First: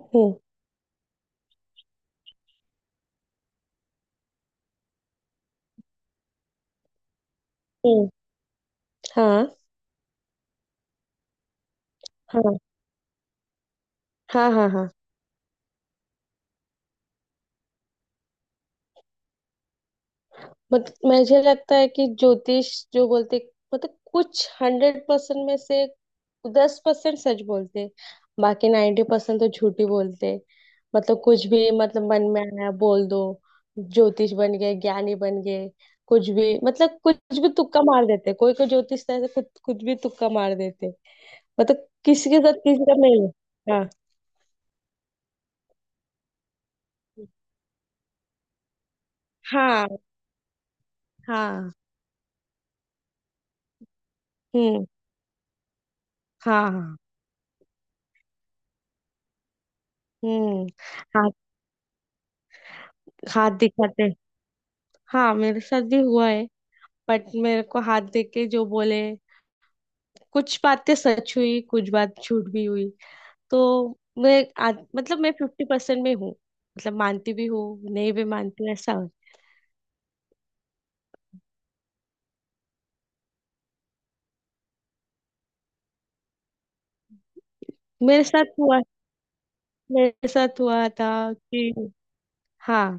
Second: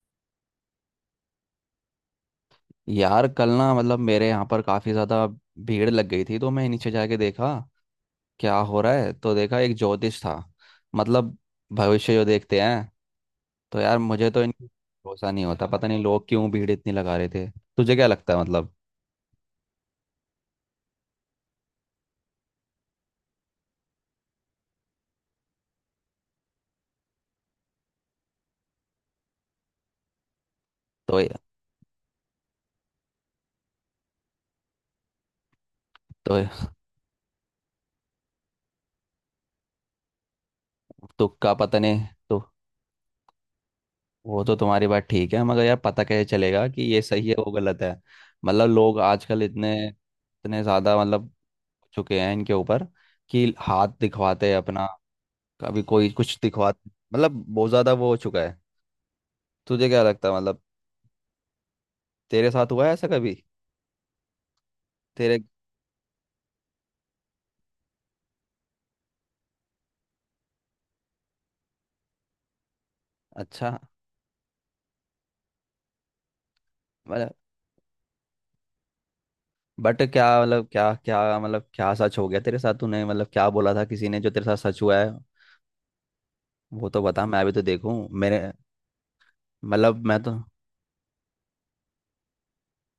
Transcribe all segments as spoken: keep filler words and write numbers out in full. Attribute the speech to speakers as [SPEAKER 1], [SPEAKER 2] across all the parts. [SPEAKER 1] हम्म,
[SPEAKER 2] यार कल ना मतलब मेरे यहाँ पर काफ़ी ज़्यादा भीड़ लग गई थी, तो मैं नीचे जाके देखा
[SPEAKER 1] हम्म।
[SPEAKER 2] क्या हो रहा है। तो
[SPEAKER 1] हाँ,
[SPEAKER 2] देखा एक ज्योतिष था, मतलब भविष्य जो
[SPEAKER 1] हाँ,
[SPEAKER 2] देखते हैं। तो यार मुझे तो इन
[SPEAKER 1] हाँ। हाँ। हाँ
[SPEAKER 2] भरोसा नहीं होता, पता नहीं लोग क्यों भीड़ इतनी लगा रहे थे। तुझे क्या लगता है मतलब?
[SPEAKER 1] मत, मुझे लगता है कि ज्योतिष जो बोलते, मतलब कुछ हंड्रेड परसेंट में से दस परसेंट सच बोलते, बाकी नाइन्टी परसेंट तो झूठी बोलते।
[SPEAKER 2] तो
[SPEAKER 1] मतलब कुछ भी, मतलब मन में आया बोल दो। ज्योतिष बन गए, ज्ञानी बन गए। कुछ
[SPEAKER 2] तो
[SPEAKER 1] भी मतलब कुछ भी तुक्का मार देते। कोई कोई ज्योतिष तो ऐसे कुछ कुछ भी तुक्का मार देते।
[SPEAKER 2] तुक्का पता
[SPEAKER 1] मतलब
[SPEAKER 2] नहीं।
[SPEAKER 1] किसी के
[SPEAKER 2] तो
[SPEAKER 1] साथ किसी का नहीं। हाँ,
[SPEAKER 2] वो तो तुम्हारी बात ठीक है, मगर यार पता कैसे चलेगा कि ये सही है वो गलत है? मतलब लोग आजकल इतने
[SPEAKER 1] हाँ,
[SPEAKER 2] इतने ज़्यादा मतलब
[SPEAKER 1] हाँ।
[SPEAKER 2] हो चुके हैं इनके ऊपर कि हाथ दिखवाते हैं
[SPEAKER 1] हम्म।
[SPEAKER 2] अपना, कभी कोई कुछ दिखवा,
[SPEAKER 1] हाँ, हाँ।
[SPEAKER 2] मतलब बहुत ज्यादा वो हो चुका है। तुझे क्या लगता है मतलब?
[SPEAKER 1] हम्म। हाथ।
[SPEAKER 2] तेरे साथ हुआ है ऐसा कभी?
[SPEAKER 1] हाथ दिखाते। हाँ,
[SPEAKER 2] तेरे
[SPEAKER 1] मेरे साथ भी हुआ है। बट मेरे को हाथ देख के जो बोले, कुछ बातें सच हुई, कुछ बात झूठ भी हुई। तो
[SPEAKER 2] अच्छा,
[SPEAKER 1] मैं आज- मतलब मैं फिफ्टी परसेंट में हूँ। मतलब मानती
[SPEAKER 2] मतलब
[SPEAKER 1] भी हूँ, नहीं भी मानती हूँ, ऐसा हो।
[SPEAKER 2] बट क्या मतलब, क्या क्या मतलब, क्या सच हो गया तेरे साथ? तूने मतलब क्या बोला था किसी ने जो तेरे साथ सच हुआ है? वो तो बता, मैं भी तो देखूं
[SPEAKER 1] मेरे
[SPEAKER 2] मेरे,
[SPEAKER 1] साथ हुआ।
[SPEAKER 2] मतलब मैं
[SPEAKER 1] मेरे
[SPEAKER 2] तो।
[SPEAKER 1] साथ हुआ था कि, हाँ,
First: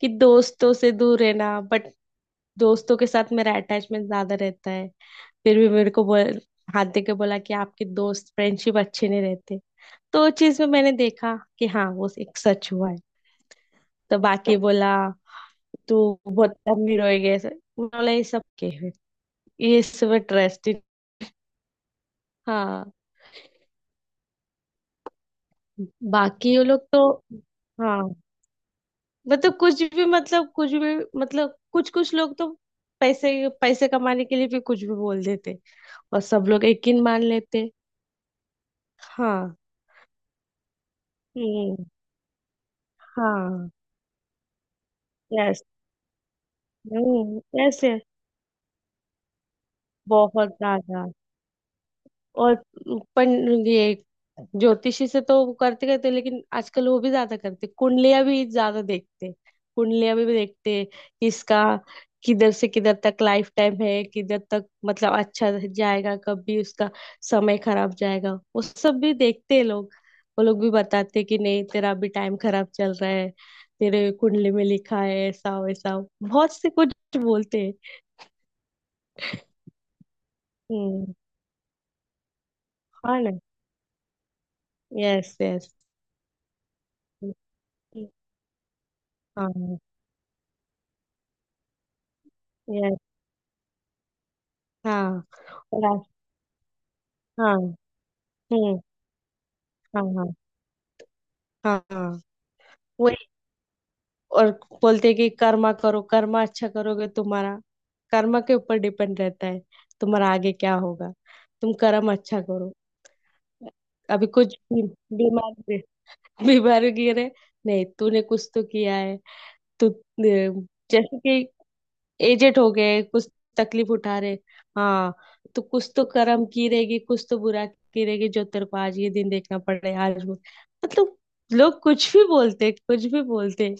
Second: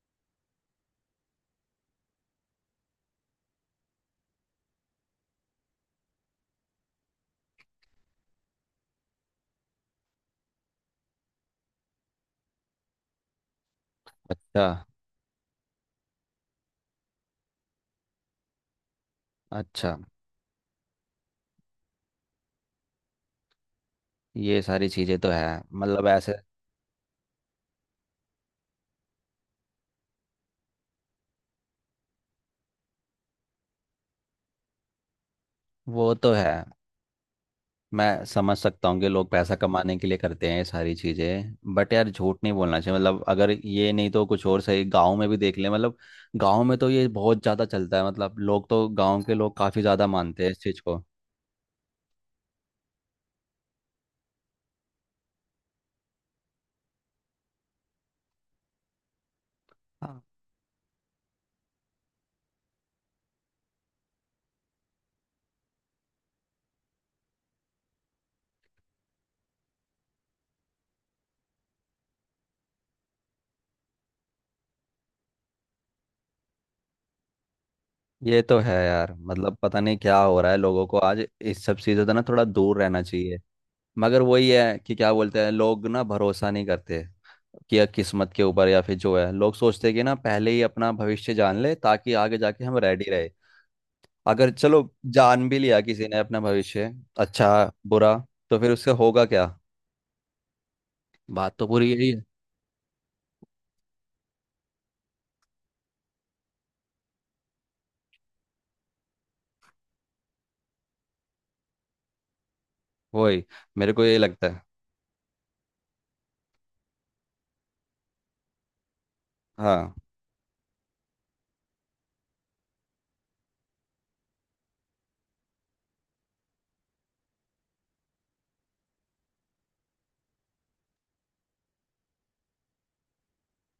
[SPEAKER 1] कि दोस्तों से दूर रहना। बट दोस्तों के साथ मेरा अटैचमेंट ज्यादा रहता है। फिर भी मेरे को बोल, हाथ दे के बोला कि आपके दोस्त फ्रेंडशिप अच्छे नहीं रहते। तो उस चीज में मैंने देखा कि हाँ, वो एक सच हुआ है। तो बाकी
[SPEAKER 2] अच्छा,
[SPEAKER 1] बोला, तू बहुत अमीर हो गया, ऐसे उन्होंने बोला। ये सब के है। ये
[SPEAKER 2] अच्छा,
[SPEAKER 1] सब इंटरेस्टिंग। हाँ।
[SPEAKER 2] ये सारी चीजें तो है मतलब ऐसे।
[SPEAKER 1] बाकी वो लोग तो। हाँ, मतलब कुछ भी मतलब कुछ भी मतलब कुछ कुछ लोग तो पैसे, पैसे कमाने के लिए भी कुछ भी बोल देते,
[SPEAKER 2] वो
[SPEAKER 1] और
[SPEAKER 2] तो
[SPEAKER 1] सब
[SPEAKER 2] है।
[SPEAKER 1] लोग यकीन मान लेते।
[SPEAKER 2] मैं समझ सकता हूँ कि लोग पैसा
[SPEAKER 1] हाँ।
[SPEAKER 2] कमाने के लिए करते हैं ये सारी चीज़ें,
[SPEAKER 1] हम्म।
[SPEAKER 2] बट यार झूठ नहीं बोलना चाहिए, मतलब अगर
[SPEAKER 1] हाँ।
[SPEAKER 2] ये नहीं तो कुछ और सही, गांव में भी देख
[SPEAKER 1] यस।
[SPEAKER 2] ले मतलब। गांव में तो ये
[SPEAKER 1] हम्म,
[SPEAKER 2] बहुत ज़्यादा चलता
[SPEAKER 1] ऐसे
[SPEAKER 2] है, मतलब लोग तो, गांव के लोग काफ़ी ज़्यादा मानते
[SPEAKER 1] बहुत
[SPEAKER 2] हैं इस चीज़ को।
[SPEAKER 1] ज्यादा। और पन ये ज्योतिषी से तो वो करते करते, लेकिन आजकल वो भी ज्यादा करते, कुंडलियां भी ज्यादा देखते। कुंडलियां
[SPEAKER 2] हाँ।
[SPEAKER 1] भी देखते कि इसका किधर से किधर तक लाइफ टाइम है, किधर तक मतलब अच्छा जाएगा, कब भी उसका समय खराब जाएगा, वो सब भी देखते हैं लोग। वो लोग भी बताते हैं कि नहीं, तेरा अभी टाइम खराब चल रहा है, तेरे कुंडली में लिखा है ऐसा वैसा। बहुत से कुछ बोलते हैं।
[SPEAKER 2] ये तो है यार, मतलब पता नहीं क्या हो रहा है लोगों को,
[SPEAKER 1] हम्म।
[SPEAKER 2] आज इस सब चीज़ों से ना थोड़ा दूर रहना
[SPEAKER 1] हाँ
[SPEAKER 2] चाहिए।
[SPEAKER 1] ना।
[SPEAKER 2] मगर वही है कि क्या
[SPEAKER 1] यस,
[SPEAKER 2] बोलते हैं
[SPEAKER 1] यस।
[SPEAKER 2] लोग, ना भरोसा नहीं करते कि या किस्मत के ऊपर, या फिर जो है लोग
[SPEAKER 1] हाँ।
[SPEAKER 2] सोचते हैं कि ना पहले ही अपना भविष्य जान ले ताकि आगे जाके हम
[SPEAKER 1] yes।
[SPEAKER 2] रेडी रहे। अगर चलो
[SPEAKER 1] हाँ।
[SPEAKER 2] जान भी लिया
[SPEAKER 1] और आ-
[SPEAKER 2] किसी ने अपना भविष्य, अच्छा
[SPEAKER 1] हाँ।
[SPEAKER 2] बुरा, तो फिर
[SPEAKER 1] हम्म।
[SPEAKER 2] उससे होगा क्या?
[SPEAKER 1] हाँ, हाँ।
[SPEAKER 2] बात तो
[SPEAKER 1] हाँ।
[SPEAKER 2] पूरी यही
[SPEAKER 1] हाँ।
[SPEAKER 2] है।
[SPEAKER 1] वही। और बोलते हैं कि कर्मा करो, कर्मा अच्छा करोगे, तुम्हारा कर्मा के ऊपर डिपेंड रहता है, तुम्हारा आगे क्या होगा। तुम कर्म अच्छा करो।
[SPEAKER 2] वही, मेरे को ये
[SPEAKER 1] अभी
[SPEAKER 2] लगता
[SPEAKER 1] कुछ
[SPEAKER 2] है।
[SPEAKER 1] भी- बीमार गिरे- बीमार गिरे, नहीं तूने कुछ तो किया है। तू अ,
[SPEAKER 2] हाँ,
[SPEAKER 1] जैसे कि एजेड हो गए कुछ, तकलीफ उठा रहे। हाँ। तो कुछ तो करम की रहेगी, कुछ तो बुरा की रहेगी, जो तेरे को आज ये दिन देखना पड़ रहा है आज, वो मतलब। लोग कुछ भी बोलते, कुछ भी बोलते।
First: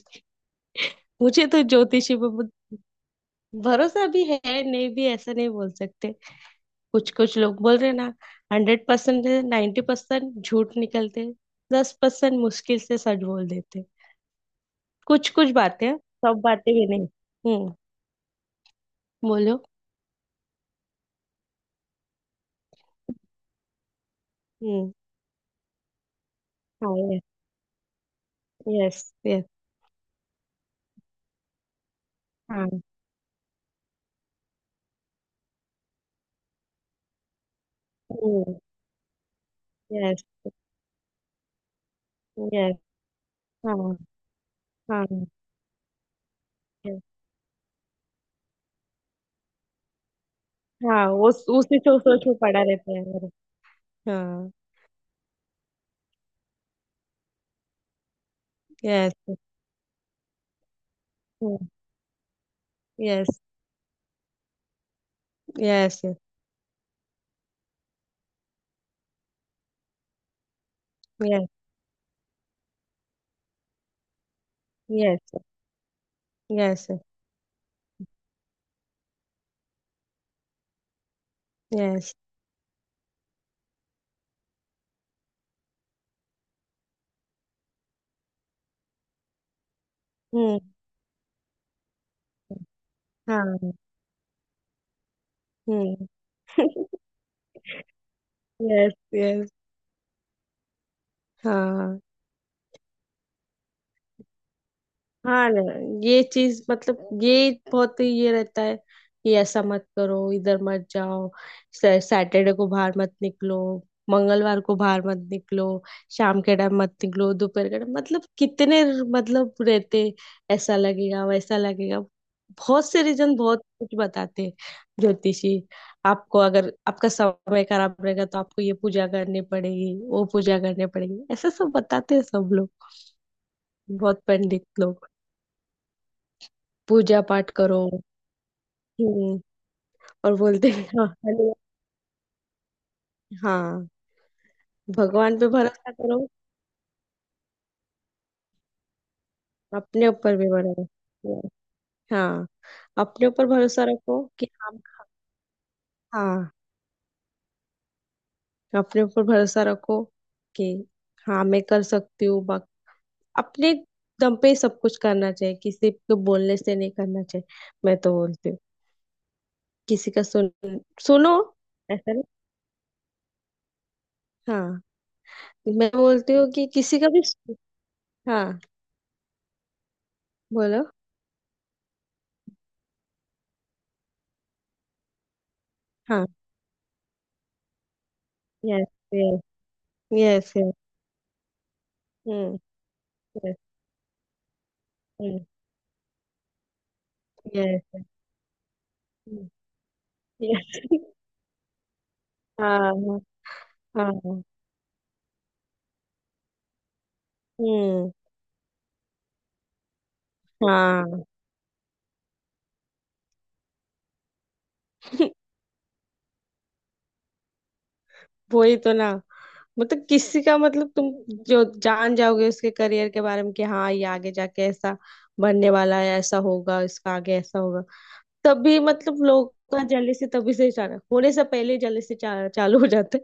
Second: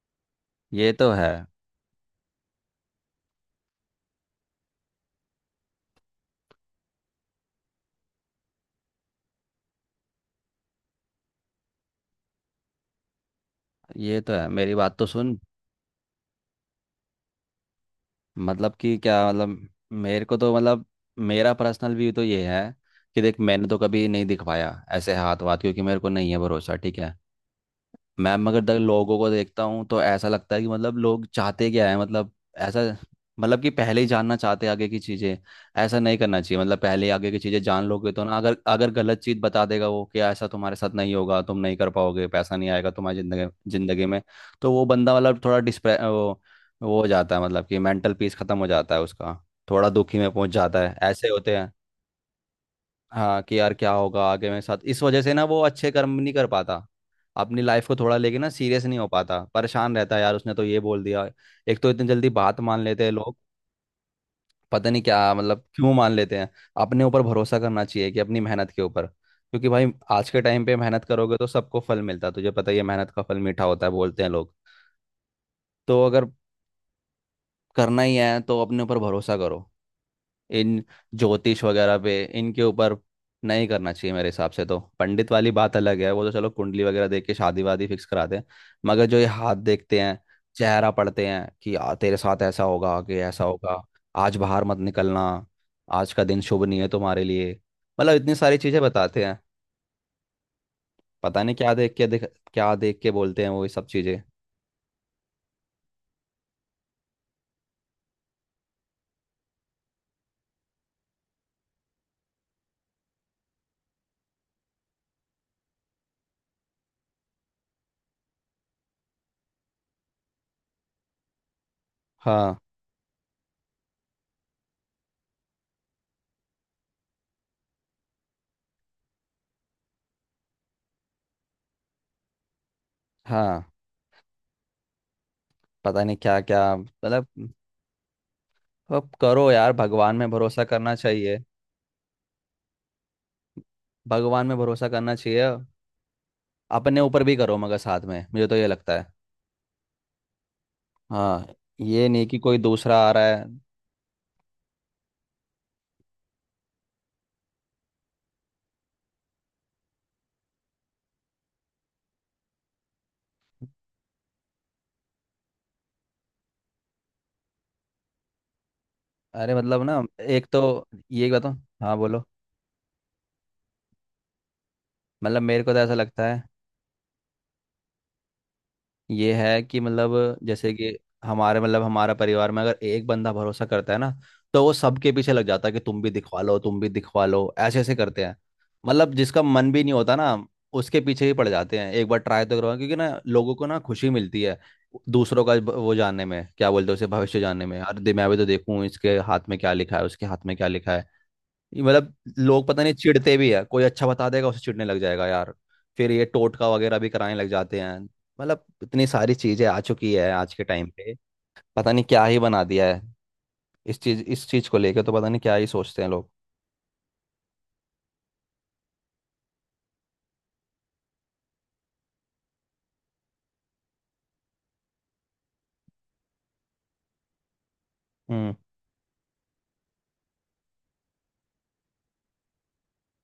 [SPEAKER 2] ये तो है।
[SPEAKER 1] मुझे तो ज्योतिषी पे बहुत भरोसा भी है, नहीं भी, ऐसा नहीं बोल सकते। कुछ कुछ लोग बोल रहे ना, हंड्रेड परसेंट, नाइन्टी परसेंट झूठ निकलते, दस परसेंट मुश्किल से सच बोल देते।
[SPEAKER 2] ये तो है, मेरी बात तो
[SPEAKER 1] कुछ
[SPEAKER 2] सुन।
[SPEAKER 1] कुछ बातें, सब बातें भी नहीं। हम्म।
[SPEAKER 2] मतलब कि क्या
[SPEAKER 1] बोलो।
[SPEAKER 2] मतलब, मेरे को तो मतलब, मेरा पर्सनल व्यू तो ये है कि देख, मैंने तो कभी नहीं दिखवाया
[SPEAKER 1] हम्म।
[SPEAKER 2] ऐसे हाथ वाथ, क्योंकि मेरे को नहीं है भरोसा,
[SPEAKER 1] हाँ।
[SPEAKER 2] ठीक है।
[SPEAKER 1] यस,
[SPEAKER 2] मैं मगर तक
[SPEAKER 1] यस।
[SPEAKER 2] लोगों को
[SPEAKER 1] यस।
[SPEAKER 2] देखता हूँ तो ऐसा लगता है कि मतलब लोग चाहते क्या है मतलब? ऐसा,
[SPEAKER 1] हाँ।
[SPEAKER 2] मतलब कि पहले ही जानना चाहते हैं आगे की चीज़ें। ऐसा नहीं करना चाहिए, मतलब पहले ही आगे की चीज़ें जान लोगे तो ना,
[SPEAKER 1] हम्म।
[SPEAKER 2] अगर अगर गलत चीज़ बता देगा वो, कि
[SPEAKER 1] यस,
[SPEAKER 2] ऐसा तुम्हारे साथ नहीं होगा, तुम नहीं कर पाओगे, पैसा नहीं
[SPEAKER 1] यस।
[SPEAKER 2] आएगा तुम्हारी जिंदगी
[SPEAKER 1] हाँ,
[SPEAKER 2] जिंदगी में, तो वो बंदा
[SPEAKER 1] हाँ।
[SPEAKER 2] मतलब थोड़ा डिस्प्रे वो वो
[SPEAKER 1] yes,
[SPEAKER 2] हो जाता है, मतलब कि मेंटल पीस खत्म हो जाता है उसका, थोड़ा दुखी में पहुंच जाता है,
[SPEAKER 1] हाँ।
[SPEAKER 2] ऐसे
[SPEAKER 1] वो
[SPEAKER 2] होते हैं।
[SPEAKER 1] उसी सोच सोच में पड़ा रहता है मेरा।
[SPEAKER 2] हाँ, कि यार क्या होगा आगे
[SPEAKER 1] हाँ।
[SPEAKER 2] मेरे साथ, इस वजह से ना वो अच्छे कर्म नहीं कर पाता, अपनी लाइफ को थोड़ा लेके ना सीरियस नहीं हो
[SPEAKER 1] यस,
[SPEAKER 2] पाता, परेशान रहता है यार, उसने तो ये बोल दिया।
[SPEAKER 1] यस।
[SPEAKER 2] एक तो इतनी जल्दी बात मान लेते हैं लोग, पता नहीं क्या मतलब क्यों
[SPEAKER 1] यस,
[SPEAKER 2] मान लेते हैं। अपने ऊपर भरोसा करना चाहिए कि अपनी मेहनत के ऊपर, क्योंकि भाई आज के टाइम पे मेहनत करोगे
[SPEAKER 1] यस।
[SPEAKER 2] तो सबको फल मिलता है। तुझे पता ही है, मेहनत का फल मीठा होता है, बोलते हैं लोग।
[SPEAKER 1] यस,
[SPEAKER 2] तो अगर
[SPEAKER 1] यस।
[SPEAKER 2] करना ही है तो अपने ऊपर भरोसा करो, इन ज्योतिष वगैरह
[SPEAKER 1] यस।
[SPEAKER 2] पे, इनके ऊपर नहीं करना चाहिए मेरे हिसाब से। तो पंडित वाली बात अलग है, वो तो चलो कुंडली वगैरह देख के शादी वादी फिक्स कराते हैं। मगर जो ये हाथ देखते हैं,
[SPEAKER 1] हम्म।
[SPEAKER 2] चेहरा पढ़ते हैं कि आ, तेरे साथ ऐसा होगा, आगे ऐसा
[SPEAKER 1] हाँ।
[SPEAKER 2] होगा, आज बाहर मत निकलना,
[SPEAKER 1] हम्म।
[SPEAKER 2] आज का दिन शुभ नहीं है तुम्हारे लिए, मतलब इतनी सारी चीजें
[SPEAKER 1] यस,
[SPEAKER 2] बताते हैं।
[SPEAKER 1] यस।
[SPEAKER 2] पता नहीं क्या देख
[SPEAKER 1] हाँ।
[SPEAKER 2] के देख, क्या देख के बोलते हैं वो ये सब चीजें।
[SPEAKER 1] हाँ ना। ये चीज मतलब ये बहुत ही ये रहता है कि ऐसा मत करो, इधर मत जाओ, सैटरडे को बाहर मत निकलो, मंगलवार को बाहर मत निकलो, शाम के टाइम मत निकलो, दोपहर के टाइम। मतलब कितने मतलब रहते, ऐसा लगेगा वैसा लगेगा।
[SPEAKER 2] हाँ
[SPEAKER 1] बहुत से रीजन, बहुत कुछ बताते हैं ज्योतिषी। आपको, अगर आपका समय खराब रहेगा तो आपको ये पूजा करनी पड़ेगी, वो पूजा करनी पड़ेगी, ऐसा सब बताते हैं सब लोग,
[SPEAKER 2] हाँ,
[SPEAKER 1] बहुत पंडित लोग।
[SPEAKER 2] पता नहीं क्या क्या
[SPEAKER 1] पूजा
[SPEAKER 2] मतलब।
[SPEAKER 1] पाठ करो।
[SPEAKER 2] अब
[SPEAKER 1] हम्म।
[SPEAKER 2] करो यार, भगवान में
[SPEAKER 1] और
[SPEAKER 2] भरोसा
[SPEAKER 1] बोलते हैं
[SPEAKER 2] करना
[SPEAKER 1] हाँ
[SPEAKER 2] चाहिए,
[SPEAKER 1] हलवा। हाँ,
[SPEAKER 2] भगवान में भरोसा करना
[SPEAKER 1] भगवान
[SPEAKER 2] चाहिए,
[SPEAKER 1] पे भरोसा करो।
[SPEAKER 2] अपने ऊपर भी करो, मगर साथ में मुझे तो ये लगता है।
[SPEAKER 1] अपने ऊपर भी
[SPEAKER 2] हाँ,
[SPEAKER 1] भरोसा।
[SPEAKER 2] ये नहीं कि
[SPEAKER 1] हाँ,
[SPEAKER 2] कोई दूसरा आ रहा
[SPEAKER 1] अपने
[SPEAKER 2] है।
[SPEAKER 1] ऊपर भरोसा रखो कि हम, हाँ, अपने ऊपर भरोसा रखो कि हाँ, मैं कर सकती हूँ। बाक- अपने दम पे ही सब कुछ करना चाहिए, किसी के बोलने से नहीं करना चाहिए। मैं तो बोलती हूँ,
[SPEAKER 2] अरे मतलब ना,
[SPEAKER 1] किसी का
[SPEAKER 2] एक
[SPEAKER 1] सुन,
[SPEAKER 2] तो ये
[SPEAKER 1] सुनो,
[SPEAKER 2] बताओ, हाँ
[SPEAKER 1] ऐसा नहीं।
[SPEAKER 2] बोलो,
[SPEAKER 1] हाँ।
[SPEAKER 2] मतलब मेरे को तो
[SPEAKER 1] मैं
[SPEAKER 2] ऐसा लगता
[SPEAKER 1] बोलती
[SPEAKER 2] है,
[SPEAKER 1] हूँ कि किसी का भी, हाँ
[SPEAKER 2] ये है कि मतलब जैसे
[SPEAKER 1] बोलो।
[SPEAKER 2] कि हमारे मतलब हमारा परिवार में अगर एक बंदा भरोसा करता है ना, तो वो सबके पीछे लग जाता है कि तुम भी
[SPEAKER 1] हाँ।
[SPEAKER 2] दिखवा लो, तुम भी दिखवा लो, ऐसे ऐसे करते हैं।
[SPEAKER 1] यस,
[SPEAKER 2] मतलब जिसका मन भी नहीं होता ना,
[SPEAKER 1] यस।
[SPEAKER 2] उसके पीछे ही पड़ जाते हैं, एक बार ट्राई तो
[SPEAKER 1] हम्म।
[SPEAKER 2] करवा, क्योंकि ना लोगों
[SPEAKER 1] यस,
[SPEAKER 2] को ना खुशी मिलती है दूसरों का ब- वो जानने में, क्या बोलते हैं, उसे भविष्य जानने में। अरे
[SPEAKER 1] यस,
[SPEAKER 2] दे- मैं भी तो देखूं इसके हाथ में क्या लिखा है, उसके हाथ में क्या
[SPEAKER 1] यस।
[SPEAKER 2] लिखा है। ये मतलब लोग पता
[SPEAKER 1] हाँ,
[SPEAKER 2] नहीं
[SPEAKER 1] हाँ,
[SPEAKER 2] चिढ़ते भी है, कोई अच्छा बता
[SPEAKER 1] हाँ,
[SPEAKER 2] देगा उसे चिढ़ने लग जाएगा यार। फिर ये टोटका वगैरह भी कराने लग जाते हैं,
[SPEAKER 1] हम्म।
[SPEAKER 2] मतलब इतनी सारी चीजें आ चुकी है आज के टाइम पे।
[SPEAKER 1] हाँ।
[SPEAKER 2] पता नहीं क्या ही बना दिया है इस चीज इस चीज को लेके, तो पता नहीं क्या ही सोचते हैं लोग।
[SPEAKER 1] वही तो ना। मतलब किसी का मतलब तुम जो जान जाओगे उसके करियर के बारे में कि हाँ, ये आगे जाके ऐसा बनने वाला है, ऐसा होगा इसका, आगे ऐसा होगा।
[SPEAKER 2] हम्म,
[SPEAKER 1] तभी मतलब लोग का से, तभी से चालू होने से पहले जल्दी से चा, चालू हो जाता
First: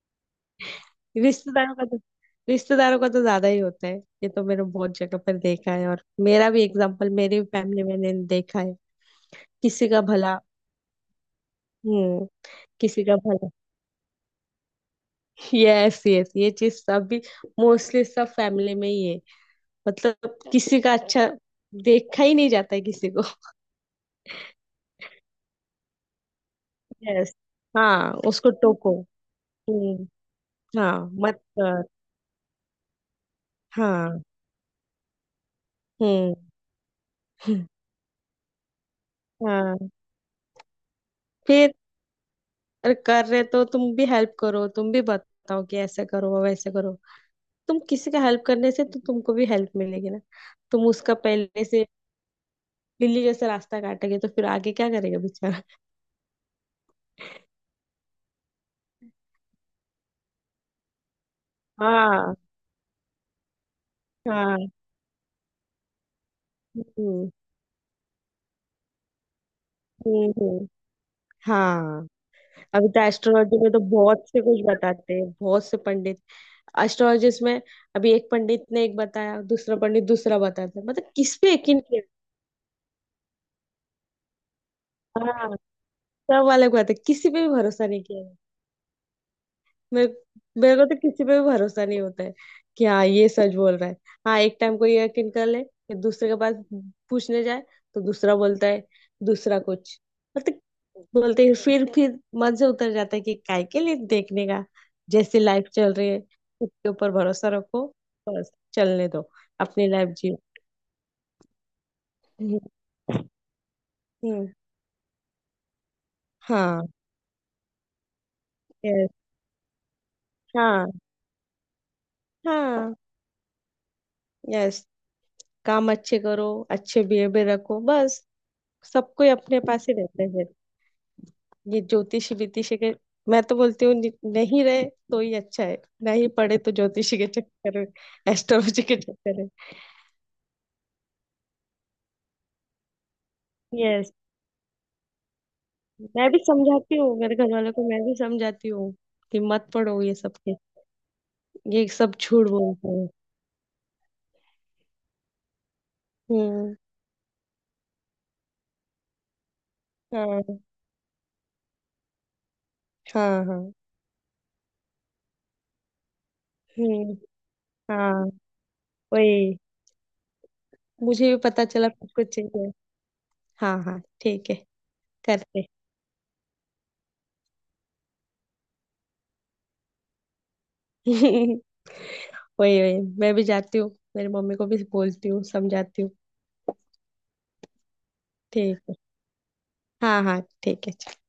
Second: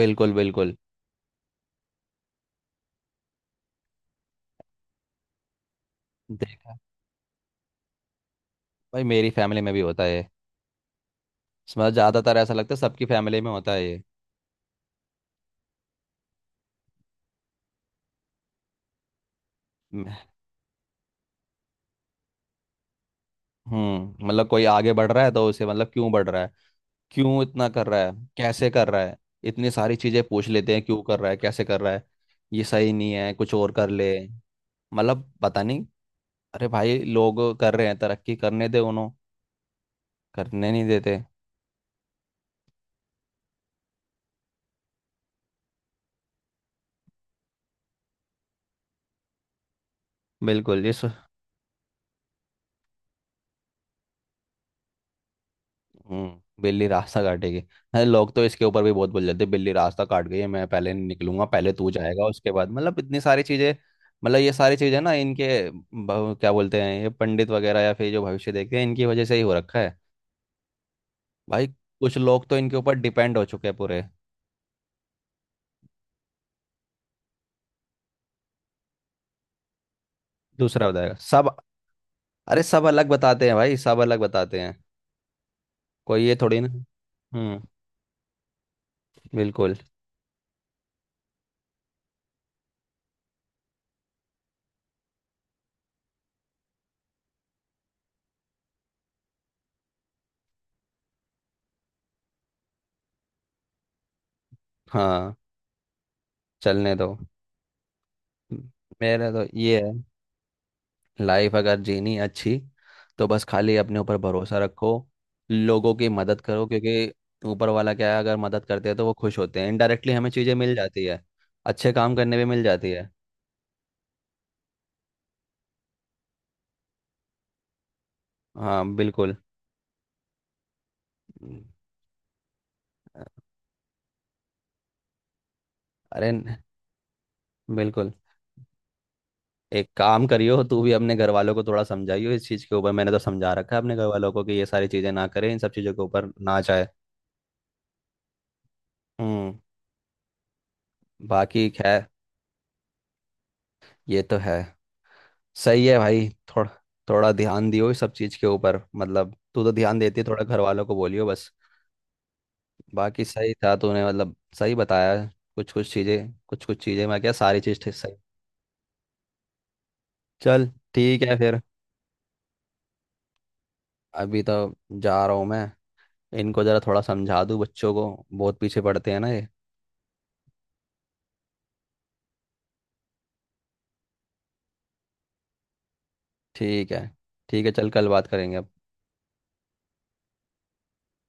[SPEAKER 2] बिल्कुल बिल्कुल।
[SPEAKER 1] है। रिश्तेदारों का तो, रिश्तेदारों का तो ज्यादा ही होता है। ये तो मैंने बहुत जगह पर देखा है। और मेरा भी
[SPEAKER 2] देख
[SPEAKER 1] एग्जाम्पल, मेरी फैमिली में मैंने देखा है।
[SPEAKER 2] भाई, मेरी फैमिली में भी
[SPEAKER 1] किसी का
[SPEAKER 2] होता है ये।
[SPEAKER 1] भला।
[SPEAKER 2] मतलब
[SPEAKER 1] हम्म।
[SPEAKER 2] ज्यादातर ऐसा लगता है
[SPEAKER 1] किसी
[SPEAKER 2] सबकी
[SPEAKER 1] का
[SPEAKER 2] फैमिली
[SPEAKER 1] भला।
[SPEAKER 2] में होता है ये।
[SPEAKER 1] Yes, yes. ये चीज सब भी मोस्टली सब फैमिली में ही है। मतलब किसी का अच्छा देखा ही नहीं जाता है किसी को।
[SPEAKER 2] हम्म, मतलब कोई आगे बढ़ रहा है तो उसे मतलब क्यों बढ़ रहा है,
[SPEAKER 1] यस।
[SPEAKER 2] क्यों इतना कर रहा है,
[SPEAKER 1] हाँ, उसको
[SPEAKER 2] कैसे कर
[SPEAKER 1] टोको।
[SPEAKER 2] रहा है, इतनी सारी
[SPEAKER 1] हम्म।
[SPEAKER 2] चीजें पूछ लेते हैं,
[SPEAKER 1] हाँ,
[SPEAKER 2] क्यों कर रहा है,
[SPEAKER 1] मत
[SPEAKER 2] कैसे कर
[SPEAKER 1] कर।
[SPEAKER 2] रहा है, ये सही नहीं है, कुछ और कर ले।
[SPEAKER 1] हाँ।
[SPEAKER 2] मतलब पता नहीं,
[SPEAKER 1] हम्म।
[SPEAKER 2] अरे भाई लोग कर रहे हैं, तरक्की करने दे उन्हों,
[SPEAKER 1] हाँ।
[SPEAKER 2] करने नहीं देते।
[SPEAKER 1] फिर अरे, कर रहे तो तुम भी हेल्प करो, तुम भी बताओ कि ऐसे करो वैसे करो। तुम किसी का हेल्प करने से तो तुमको भी हेल्प मिलेगी ना।
[SPEAKER 2] बिल्कुल,
[SPEAKER 1] तुम
[SPEAKER 2] ये सो
[SPEAKER 1] उसका पहले से लिली जैसे रास्ता काटेंगे तो फिर आगे क्या करेगा बेचारा।
[SPEAKER 2] हम्म। बिल्ली रास्ता काटेगी, अरे लोग तो इसके ऊपर भी बहुत बोल जाते हैं, बिल्ली रास्ता काट गई है, मैं पहले नहीं निकलूंगा, पहले तू जाएगा
[SPEAKER 1] हाँ,
[SPEAKER 2] उसके बाद, मतलब इतनी सारी चीजें। मतलब ये
[SPEAKER 1] हाँ।
[SPEAKER 2] सारी चीजें ना इनके ब- क्या बोलते हैं, ये
[SPEAKER 1] हम्म,
[SPEAKER 2] पंडित वगैरह या फिर जो भविष्य देखते हैं, इनकी वजह से ही हो रखा है।
[SPEAKER 1] हम्म, हम्म,
[SPEAKER 2] भाई
[SPEAKER 1] हाँ।
[SPEAKER 2] कुछ लोग तो इनके
[SPEAKER 1] अभी
[SPEAKER 2] ऊपर
[SPEAKER 1] तो
[SPEAKER 2] डिपेंड हो
[SPEAKER 1] एस्ट्रोलॉजी
[SPEAKER 2] चुके
[SPEAKER 1] में
[SPEAKER 2] हैं
[SPEAKER 1] तो
[SPEAKER 2] पूरे।
[SPEAKER 1] बहुत से कुछ बताते हैं, बहुत से पंडित, एस्ट्रोलॉजिस्ट में। अभी एक पंडित ने एक बताया, दूसरा पंडित दूसरा बताता है,
[SPEAKER 2] दूसरा
[SPEAKER 1] मतलब
[SPEAKER 2] बताएगा
[SPEAKER 1] किस पे
[SPEAKER 2] सब,
[SPEAKER 1] यकीन किया।
[SPEAKER 2] अरे सब अलग बताते हैं भाई, सब अलग बताते हैं,
[SPEAKER 1] हाँ।
[SPEAKER 2] कोई ये
[SPEAKER 1] सब
[SPEAKER 2] थोड़ी
[SPEAKER 1] वाले
[SPEAKER 2] ना।
[SPEAKER 1] को बताते, किसी पे भी
[SPEAKER 2] हम्म,
[SPEAKER 1] भरोसा नहीं किया।
[SPEAKER 2] बिल्कुल।
[SPEAKER 1] मेरे, मेरे को तो किसी पे भी भरोसा नहीं होता है कि हाँ, ये सच बोल रहा है। हाँ, एक टाइम को ये यकीन कर ले, फिर दूसरे के पास पूछने जाए तो दूसरा बोलता है, दूसरा कुछ मतलब बोलते हैं। फिर फिर मन से उतर जाता है कि काय के लिए देखने का।
[SPEAKER 2] हाँ,
[SPEAKER 1] जैसे लाइफ चल रही है, उसके
[SPEAKER 2] चलने दो,
[SPEAKER 1] ऊपर भरोसा रखो। बस चलने दो,
[SPEAKER 2] मेरा तो ये
[SPEAKER 1] अपनी
[SPEAKER 2] है,
[SPEAKER 1] लाइफ जियो।
[SPEAKER 2] लाइफ अगर जीनी अच्छी तो बस खाली अपने ऊपर
[SPEAKER 1] हम्म,
[SPEAKER 2] भरोसा रखो, लोगों की मदद करो,
[SPEAKER 1] हाँ।
[SPEAKER 2] क्योंकि ऊपर वाला क्या है, अगर मदद करते हैं तो
[SPEAKER 1] यस।
[SPEAKER 2] वो खुश होते हैं, इनडायरेक्टली हमें चीज़ें मिल
[SPEAKER 1] हाँ,
[SPEAKER 2] जाती है, अच्छे काम करने पे मिल जाती
[SPEAKER 1] हाँ।
[SPEAKER 2] है।
[SPEAKER 1] यस। काम अच्छे करो, अच्छे बिहेवियर रखो बस।
[SPEAKER 2] हाँ
[SPEAKER 1] सब कोई
[SPEAKER 2] बिल्कुल।
[SPEAKER 1] अपने पास ही रहते हैं। ये ज्योतिषी वितिषी के, मैं तो बोलती हूँ नि- नहीं रहे तो ही अच्छा है। नहीं
[SPEAKER 2] अरे न-
[SPEAKER 1] पढ़े तो ज्योतिषी के चक्कर में,
[SPEAKER 2] बिल्कुल,
[SPEAKER 1] एस्ट्रोलॉजी के चक्कर में।
[SPEAKER 2] एक काम करियो, तू भी अपने घर वालों को थोड़ा समझाइयो इस चीज के ऊपर। मैंने तो समझा रखा है अपने घर
[SPEAKER 1] यस।
[SPEAKER 2] वालों को कि ये सारी चीजें ना करें, इन सब चीजों के
[SPEAKER 1] मैं
[SPEAKER 2] ऊपर
[SPEAKER 1] भी
[SPEAKER 2] ना जाए।
[SPEAKER 1] समझाती हूँ मेरे घर वालों को, मैं भी समझाती हूँ कि
[SPEAKER 2] हम्म,
[SPEAKER 1] मत पढ़ो ये सब के,
[SPEAKER 2] बाकी
[SPEAKER 1] ये
[SPEAKER 2] खैर,
[SPEAKER 1] सब झूठ बोलते हैं।
[SPEAKER 2] ये तो है। सही है भाई, थोड़ा
[SPEAKER 1] हम्म।
[SPEAKER 2] थोड़ा ध्यान दियो इस सब चीज के ऊपर, मतलब तू तो ध्यान देती है, थोड़ा घर
[SPEAKER 1] हाँ,
[SPEAKER 2] वालों को बोलियो बस। बाकी
[SPEAKER 1] हाँ,
[SPEAKER 2] सही
[SPEAKER 1] हाँ।
[SPEAKER 2] था तूने, मतलब सही बताया, कुछ कुछ चीजें कुछ कुछ चीजें
[SPEAKER 1] हम्म।
[SPEAKER 2] मैं क्या, सारी चीज ठीक सही।
[SPEAKER 1] हाँ। वही।
[SPEAKER 2] चल, ठीक
[SPEAKER 1] मुझे
[SPEAKER 2] है
[SPEAKER 1] भी
[SPEAKER 2] फिर,
[SPEAKER 1] पता चला कुछ कुछ चीजें। हाँ, हाँ,
[SPEAKER 2] अभी
[SPEAKER 1] ठीक
[SPEAKER 2] तो
[SPEAKER 1] है।
[SPEAKER 2] जा रहा हूँ
[SPEAKER 1] करते।
[SPEAKER 2] मैं, इनको जरा थोड़ा समझा दूँ बच्चों को, बहुत पीछे पड़ते हैं ना ये।
[SPEAKER 1] वही, वही। मैं भी जाती हूँ, मेरी मम्मी को भी बोलती हूँ, समझाती हूँ।
[SPEAKER 2] ठीक है, ठीक है चल, कल बात करेंगे अब।
[SPEAKER 1] ठीक है, हाँ, हाँ, ठीक है।